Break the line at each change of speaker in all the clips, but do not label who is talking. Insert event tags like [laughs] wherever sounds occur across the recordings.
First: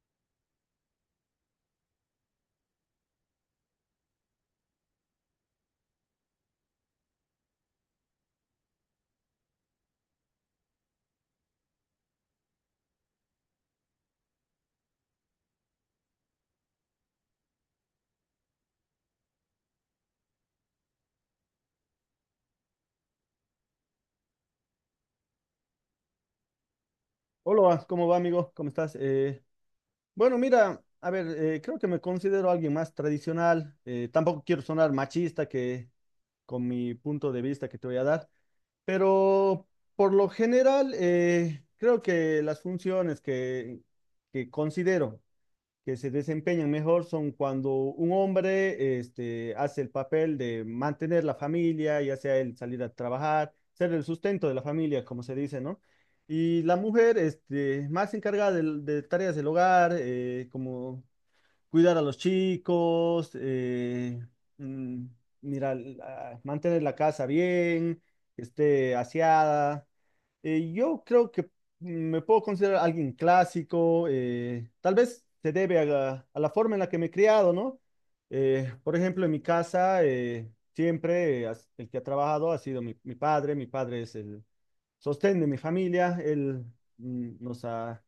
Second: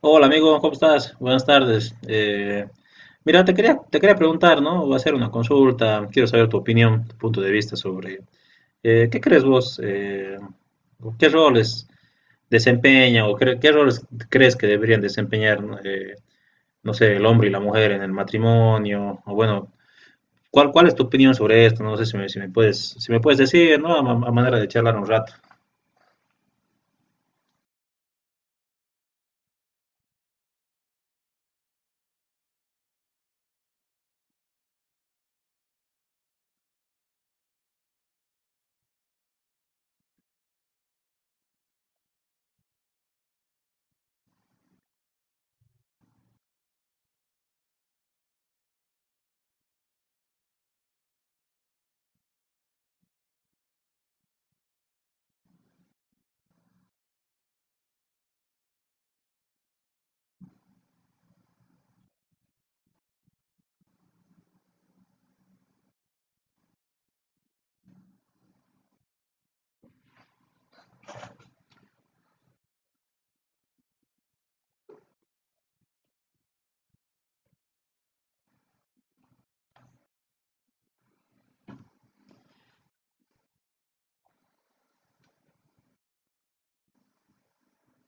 Hola amigo, ¿cómo estás? Buenas tardes. Mira, te quería preguntar, ¿no? Va a ser una consulta, quiero saber tu opinión, tu punto de vista sobre ¿qué crees vos? ¿Qué roles qué roles crees que deberían desempeñar? ¿No? No sé, ¿el hombre y la mujer en el matrimonio? O bueno, ¿cuál es tu opinión sobre esto? No sé si si me puedes, si me puedes decir, ¿no? A, a manera de charlar un rato.
Hola, ¿cómo va, amigo? ¿Cómo estás? Bueno, mira, a ver, creo que me considero alguien más tradicional. Tampoco quiero sonar machista que con mi punto de vista que te voy a dar, pero por lo general creo que las funciones que considero que se desempeñan mejor son cuando un hombre hace el papel de mantener la familia, ya sea el salir a trabajar, ser el sustento de la familia, como se dice, ¿no? Y la mujer, este, más encargada de tareas del hogar, como cuidar a los chicos, mm, mira, mantener la casa bien, que esté aseada. Yo creo que me puedo considerar alguien clásico, tal vez se debe a a la forma en la que me he criado, ¿no? Por ejemplo, en mi casa, el que ha trabajado ha sido mi padre es el sostén de mi familia, él mm, nos ha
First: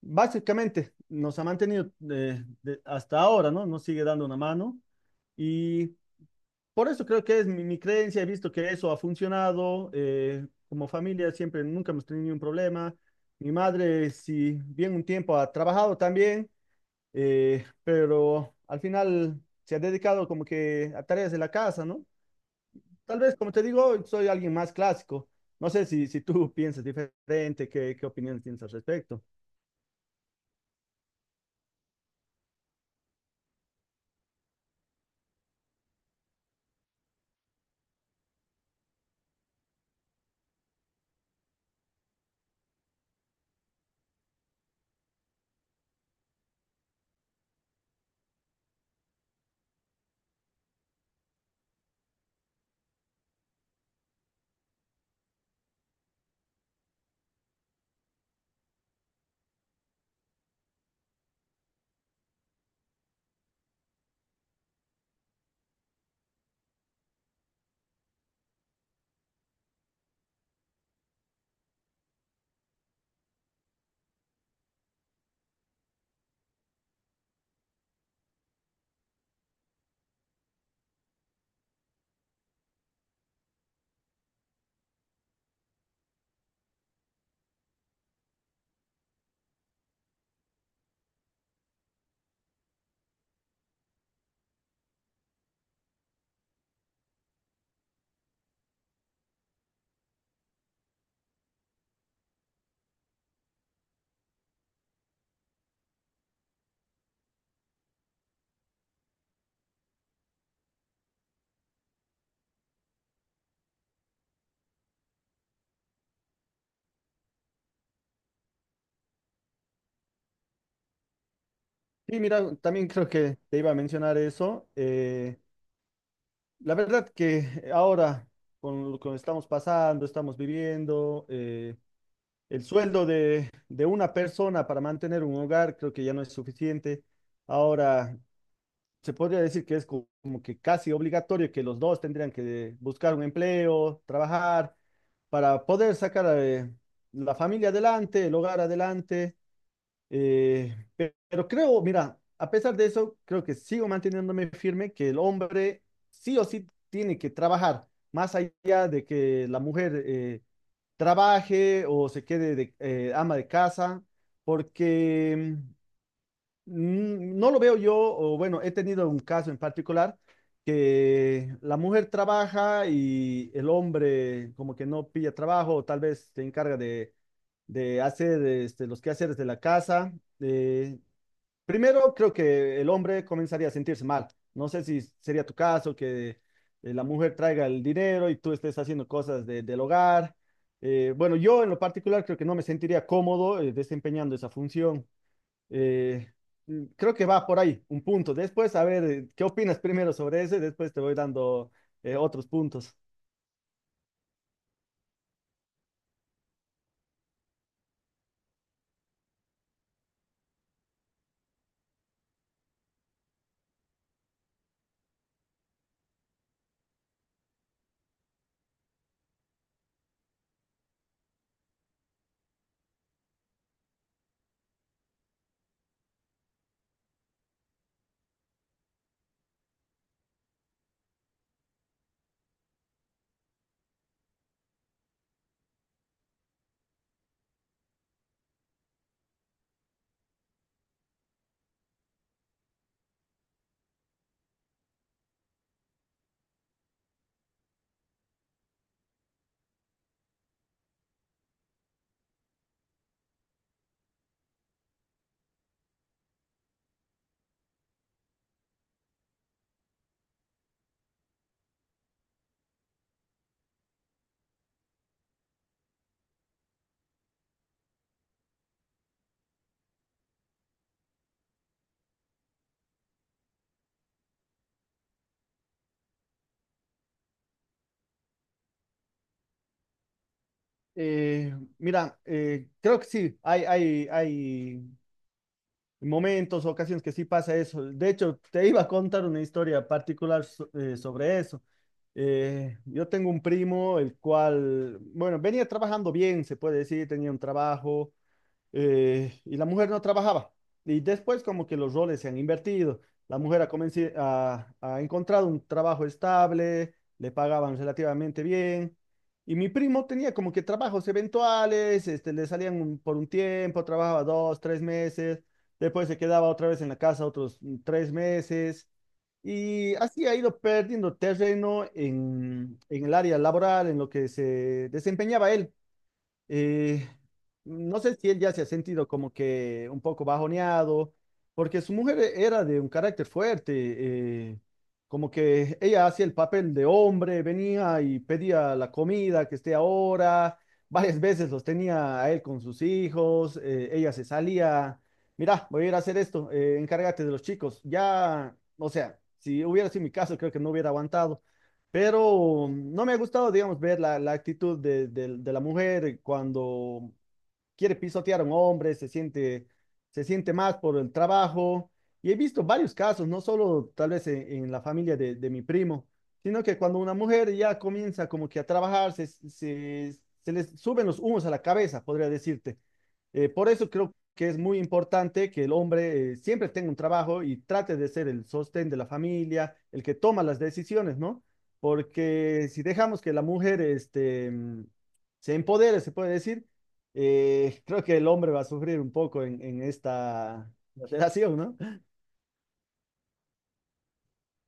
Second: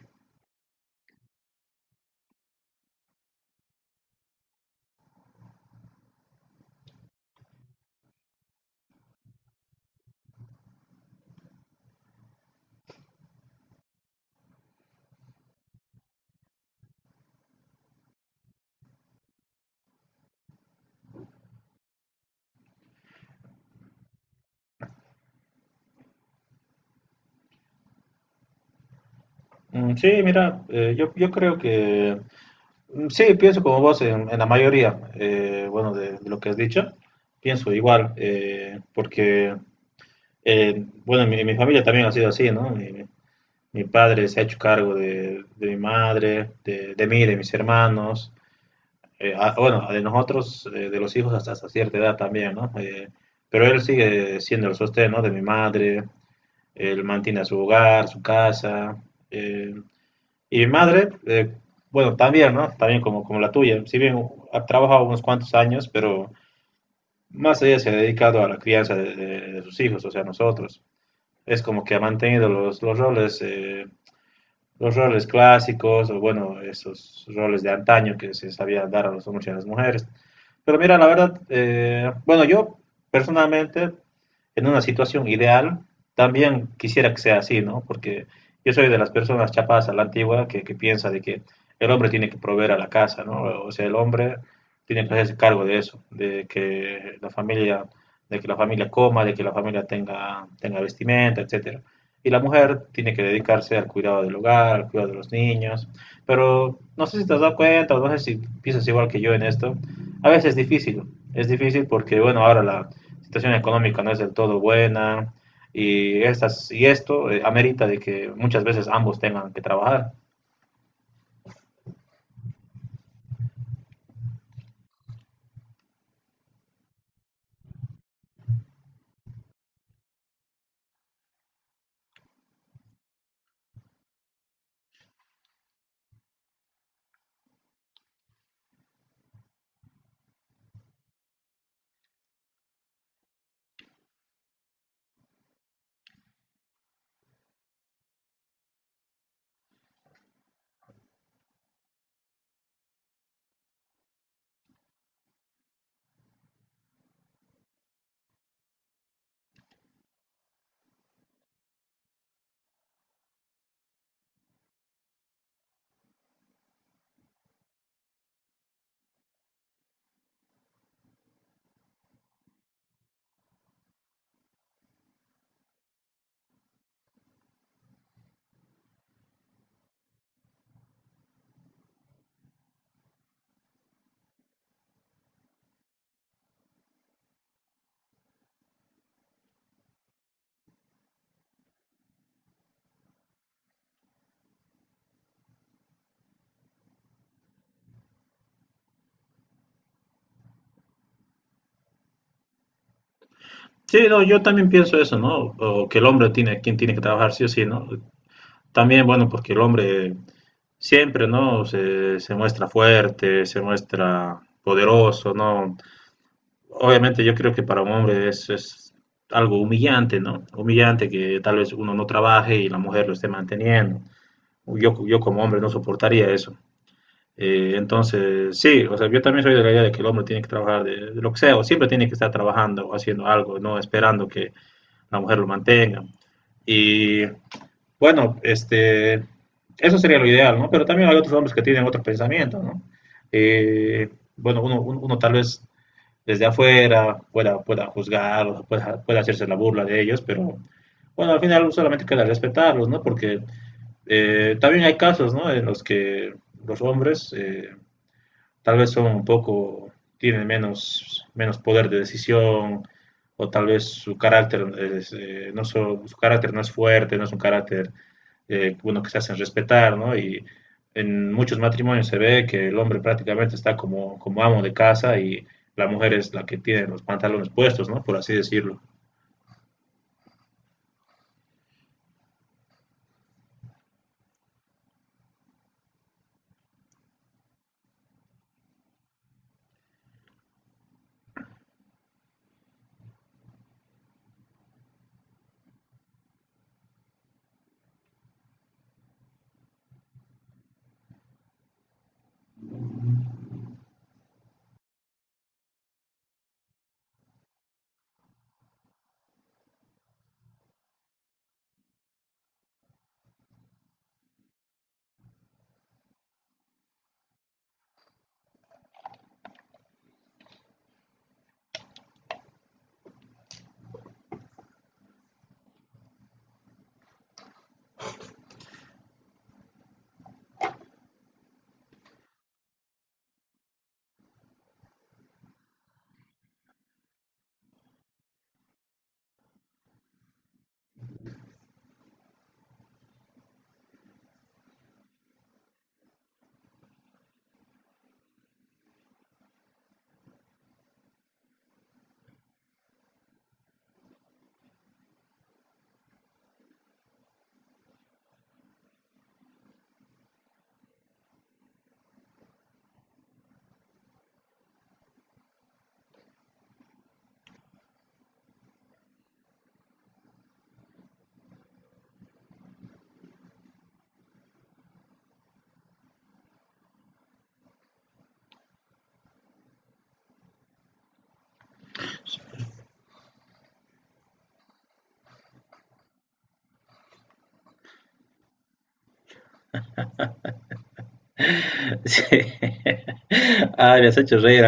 Básicamente nos ha mantenido hasta ahora, ¿no? Nos sigue dando una mano, y por eso creo que es mi creencia, he visto que eso ha funcionado, como familia siempre, nunca hemos tenido ningún problema. Mi madre, si bien un tiempo ha trabajado también, pero al final se ha dedicado como que a tareas de la casa, ¿no? Tal vez, como te digo, soy alguien más clásico. No sé si, si tú [laughs] piensas diferente, qué, qué opiniones tienes al respecto.
Mm, sí, mira, yo creo que mm, sí, pienso como vos en la mayoría, bueno, de lo que has dicho, pienso igual, porque, bueno, mi familia también ha sido así, ¿no? Mi padre se ha hecho cargo de mi madre, de mí, de mis hermanos, bueno, de nosotros, de los hijos hasta, hasta cierta edad también, ¿no? Pero él sigue siendo el sostén, ¿no? De mi madre, él mantiene su hogar, su casa. eh, y mi madre, bueno, también, ¿no? También como, como la tuya. Si bien ha trabajado unos cuantos años, pero más ella se ha dedicado a la crianza de, de sus hijos, o sea, nosotros. Es como que ha mantenido los roles clásicos, o bueno, esos roles de antaño que se sabía dar a los hombres y a las mujeres. Pero mira, la verdad, bueno, yo personalmente, en una situación ideal, también quisiera que sea así, ¿no? Porque yo soy de las personas chapadas a la antigua que piensa de que el hombre tiene que proveer a la casa, ¿no? O sea, el hombre tiene que hacerse cargo de eso, de que la familia, de que la familia coma, de que la familia tenga, tenga vestimenta, etcétera. Y la mujer tiene que dedicarse al cuidado del hogar, al cuidado de los niños. Pero no sé si te has dado cuenta, o no sé si piensas igual que yo en esto, a veces es difícil porque, bueno, ahora la situación económica no es del todo buena y esto amerita de que muchas veces ambos tengan que trabajar.
Sí, mira, también creo que te iba a mencionar eso. La verdad que ahora, con lo que estamos pasando, estamos viviendo, el sueldo de una persona para mantener un hogar creo que ya no es suficiente. Ahora, se podría decir que es como que casi obligatorio que los dos tendrían que buscar un empleo, trabajar, para poder sacar a la familia adelante, el hogar adelante. Pero creo, mira, a pesar de eso, creo que sigo manteniéndome firme que el hombre sí o sí tiene que trabajar, más allá de que la mujer trabaje o se quede de ama de casa, porque no lo veo yo, o bueno, he tenido un caso en particular que la mujer trabaja y el hombre como que no pilla trabajo, o tal vez se encarga de hacer este, los quehaceres de la casa. eh, Primero, creo que el hombre comenzaría a sentirse mal. No sé si sería tu caso, que la mujer traiga el dinero y tú estés haciendo cosas del hogar. Bueno, yo en lo particular creo que no me sentiría cómodo desempeñando esa función. Eh, Creo que va por ahí, un punto. Después, a ver, ¿qué opinas primero sobre ese? Después te voy dando otros puntos.
Sí, no, yo también pienso eso, ¿no? O que el hombre tiene, quien tiene que trabajar sí o sí, ¿no? También, bueno, porque el hombre siempre, ¿no? Se muestra fuerte, se muestra poderoso, ¿no? Obviamente yo creo que para un hombre es algo humillante, ¿no? Humillante que tal vez uno no trabaje y la mujer lo esté manteniendo. Yo como hombre no soportaría eso. Entonces, sí, o sea, yo también soy de la idea de que el hombre tiene que trabajar de lo que sea, o siempre tiene que estar trabajando o haciendo algo, no esperando que la mujer lo mantenga. Y bueno, este, eso sería lo ideal, ¿no? Pero también hay otros hombres que tienen otros pensamientos, ¿no? Eh, bueno, uno tal vez desde afuera pueda juzgar, o pueda hacerse la burla de ellos, pero bueno, al final solamente queda respetarlos, ¿no? Porque también hay casos, ¿no? En los que los hombres tal vez son un poco, tienen menos, menos poder de decisión o tal vez su carácter es, su carácter no es fuerte, no es un carácter bueno, que se hacen respetar, ¿no? Y en muchos matrimonios se ve que el hombre prácticamente está como, como amo de casa y la mujer es la que tiene los pantalones puestos, ¿no? Por así decirlo.
Mira, creo que sí, hay momentos, ocasiones que sí pasa eso. De hecho, te iba a contar una historia particular sobre eso. Yo tengo un primo, el cual, bueno, venía trabajando bien, se puede decir, tenía un trabajo. Y la mujer no trabajaba. Y después como que los roles se han invertido. La mujer ha encontrado un trabajo estable, le pagaban relativamente bien. Y mi primo tenía como que trabajos eventuales, este, por un tiempo, trabajaba dos, tres meses, después se quedaba otra vez en la casa otros tres meses. Y así ha ido perdiendo terreno en el área laboral, en lo que se desempeñaba él, eh, no sé si él ya se ha sentido como que un poco bajoneado, porque su mujer era de un carácter fuerte, como que ella hacía el papel de hombre, venía y pedía la comida que esté ahora, varias veces los tenía a él con sus hijos, ella se salía, mira, voy a ir a hacer esto, encárgate de los chicos, ya, o sea, si hubiera sido mi caso, creo que no hubiera aguantado. Pero no me ha gustado, digamos, ver la actitud de la mujer cuando quiere pisotear a un hombre, se siente más por el trabajo. Y he visto varios casos, no solo tal vez en la familia de mi primo, sino que cuando una mujer ya comienza como que a trabajar, se les suben los humos a la cabeza, podría decirte. Por eso creo que es muy importante que el hombre siempre tenga un trabajo y trate de ser el sostén de la familia, el que toma las decisiones, ¿no? Porque si dejamos que la mujer se empodere, se puede decir, creo que el hombre va a sufrir un poco en esta relación, ¿no?
[laughs] Ah, me has hecho reír.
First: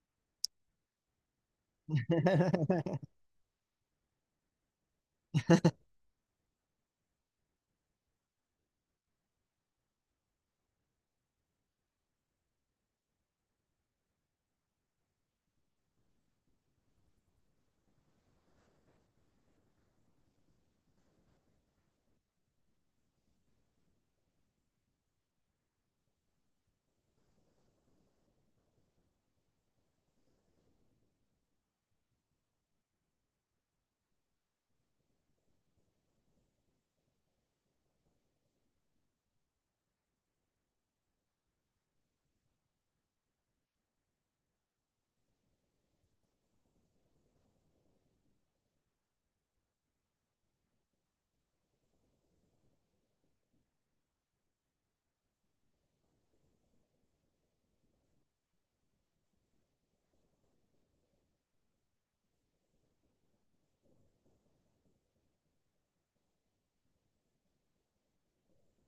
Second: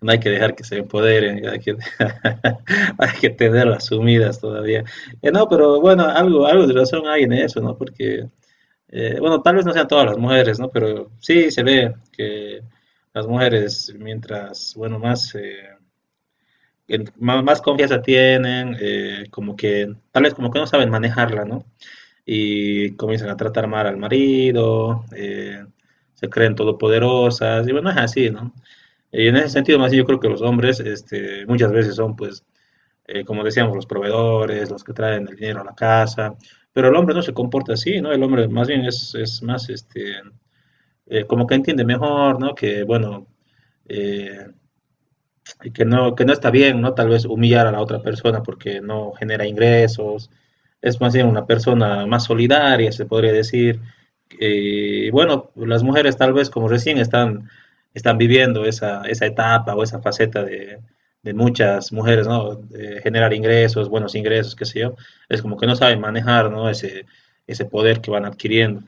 No hay que dejar que se empoderen, hay que,
[laughs]
[laughs] hay que tenerlas sumidas todavía. No, pero bueno, algo, algo de razón hay en eso, ¿no? Porque, bueno, tal vez no sean todas las mujeres, ¿no? Pero sí se ve que las mujeres, mientras, bueno, más, más, más confianza tienen, como que, tal vez como que no saben manejarla, ¿no? Y comienzan a tratar mal al marido, se creen todopoderosas, y bueno, es así, ¿no? Y en ese sentido, más yo creo que los hombres, este, muchas veces son, pues, como decíamos, los proveedores, los que traen el dinero a la casa, pero el hombre no se comporta así, ¿no? El hombre más bien es más, este, como que entiende mejor, ¿no? Que, bueno, eh, que no está bien, ¿no? Tal vez humillar a la otra persona porque no genera ingresos, es más bien una persona más solidaria, se podría decir. Bueno, las mujeres tal vez como recién están, están viviendo esa, esa etapa o esa faceta de muchas mujeres, ¿no? De generar ingresos, buenos ingresos, qué sé yo, es como que no saben manejar, ¿no? Ese poder que van adquiriendo.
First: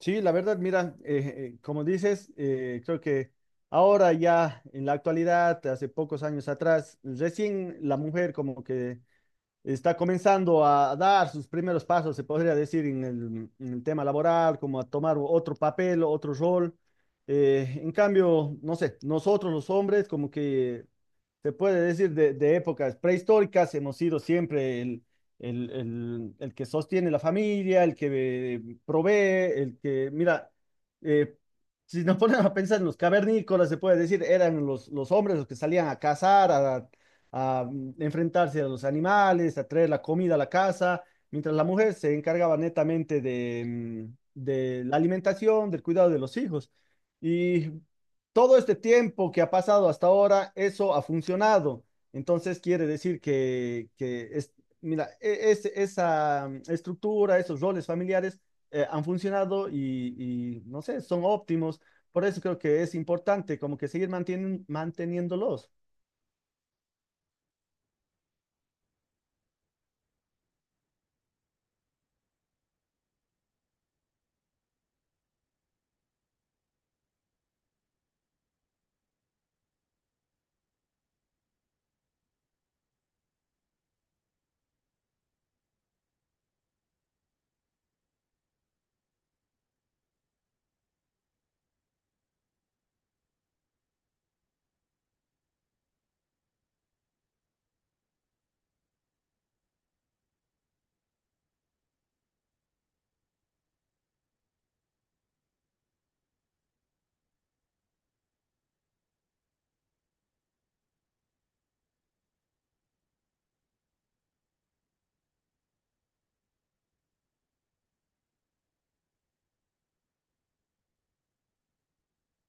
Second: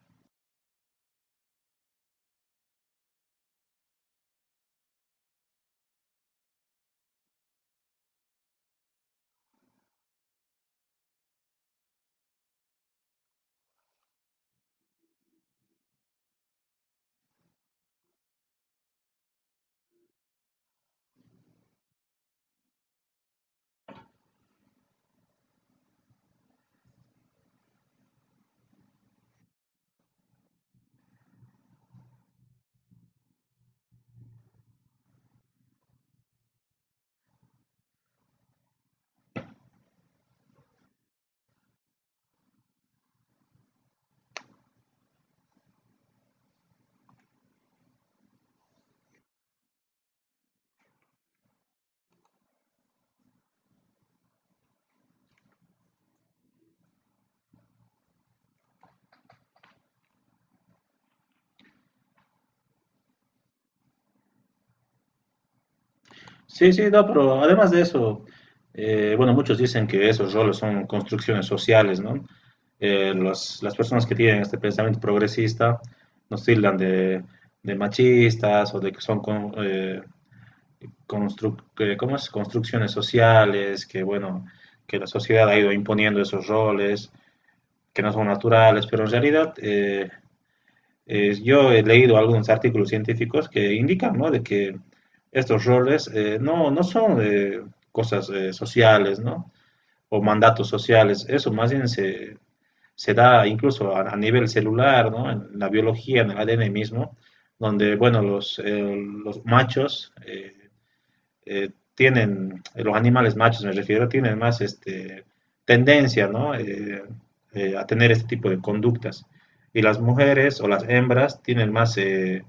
Sí, la verdad, mira, como dices, creo que ahora ya en la actualidad, hace pocos años atrás, recién la mujer como que está comenzando a dar sus primeros pasos, se podría decir, en en el tema laboral, como a tomar otro papel, otro rol. En cambio, no sé, nosotros los hombres como que se puede decir, de épocas prehistóricas, hemos sido siempre el que sostiene la familia, el que provee, el que, mira, eh, si nos [laughs] ponemos a pensar en los cavernícolas, se puede decir, eran los hombres los que salían a cazar, a enfrentarse a los animales, a traer la comida a la casa, mientras la mujer se encargaba netamente de la alimentación, del cuidado de los hijos. Y todo este tiempo que ha pasado hasta ahora, eso ha funcionado. Entonces quiere decir que es, mira, esa estructura, esos roles familiares han funcionado y, no sé, son óptimos. Por eso creo que es importante como que seguir manteniéndolos.
Sí, sí, no, pero además de eso, bueno, muchos dicen que esos roles son construcciones sociales, ¿no? Las personas que tienen este pensamiento progresista nos tildan de machistas o de que son ¿cómo es? Construcciones sociales, que bueno, que la sociedad ha ido imponiendo esos roles que no son naturales, pero en realidad yo he leído algunos artículos científicos que indican, ¿no? De que estos roles no son cosas sociales, ¿no? O mandatos sociales. Eso más bien se da incluso a nivel celular, ¿no? En la biología, en el ADN mismo, donde, bueno, los machos tienen, los animales machos me refiero, tienen más este, tendencia, ¿no? A tener este tipo de conductas. Y las mujeres o las hembras tienen más, eh,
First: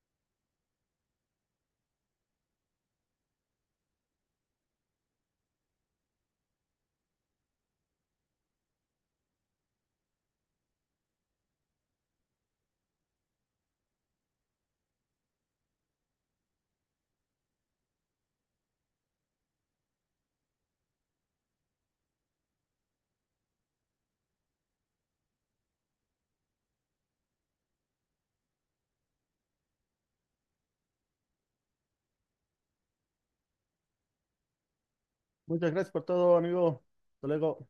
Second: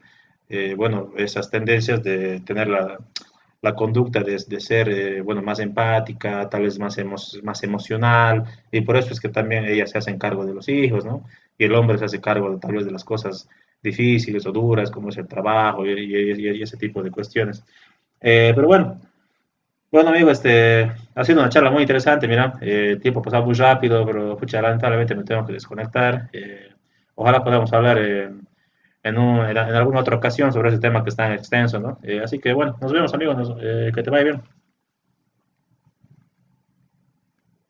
eh, bueno, esas tendencias de tener la, la conducta de ser, bueno, más empática, tal vez más, emo más emocional, y por eso es que también ellas se hacen cargo de los hijos, ¿no? Y el hombre se hace cargo tal vez de las cosas difíciles o duras, como es el trabajo y ese tipo de cuestiones. Eh, pero bueno, bueno, amigo, este, ha sido una charla muy interesante, mira, el tiempo ha pasado muy rápido, pero pucha, lamentablemente me tengo que desconectar. Ojalá podamos hablar en alguna otra ocasión sobre ese tema que es tan extenso, ¿no? Así que bueno, nos vemos, amigos, que te vaya bien.
Muchas gracias por todo, amigo. Hasta luego.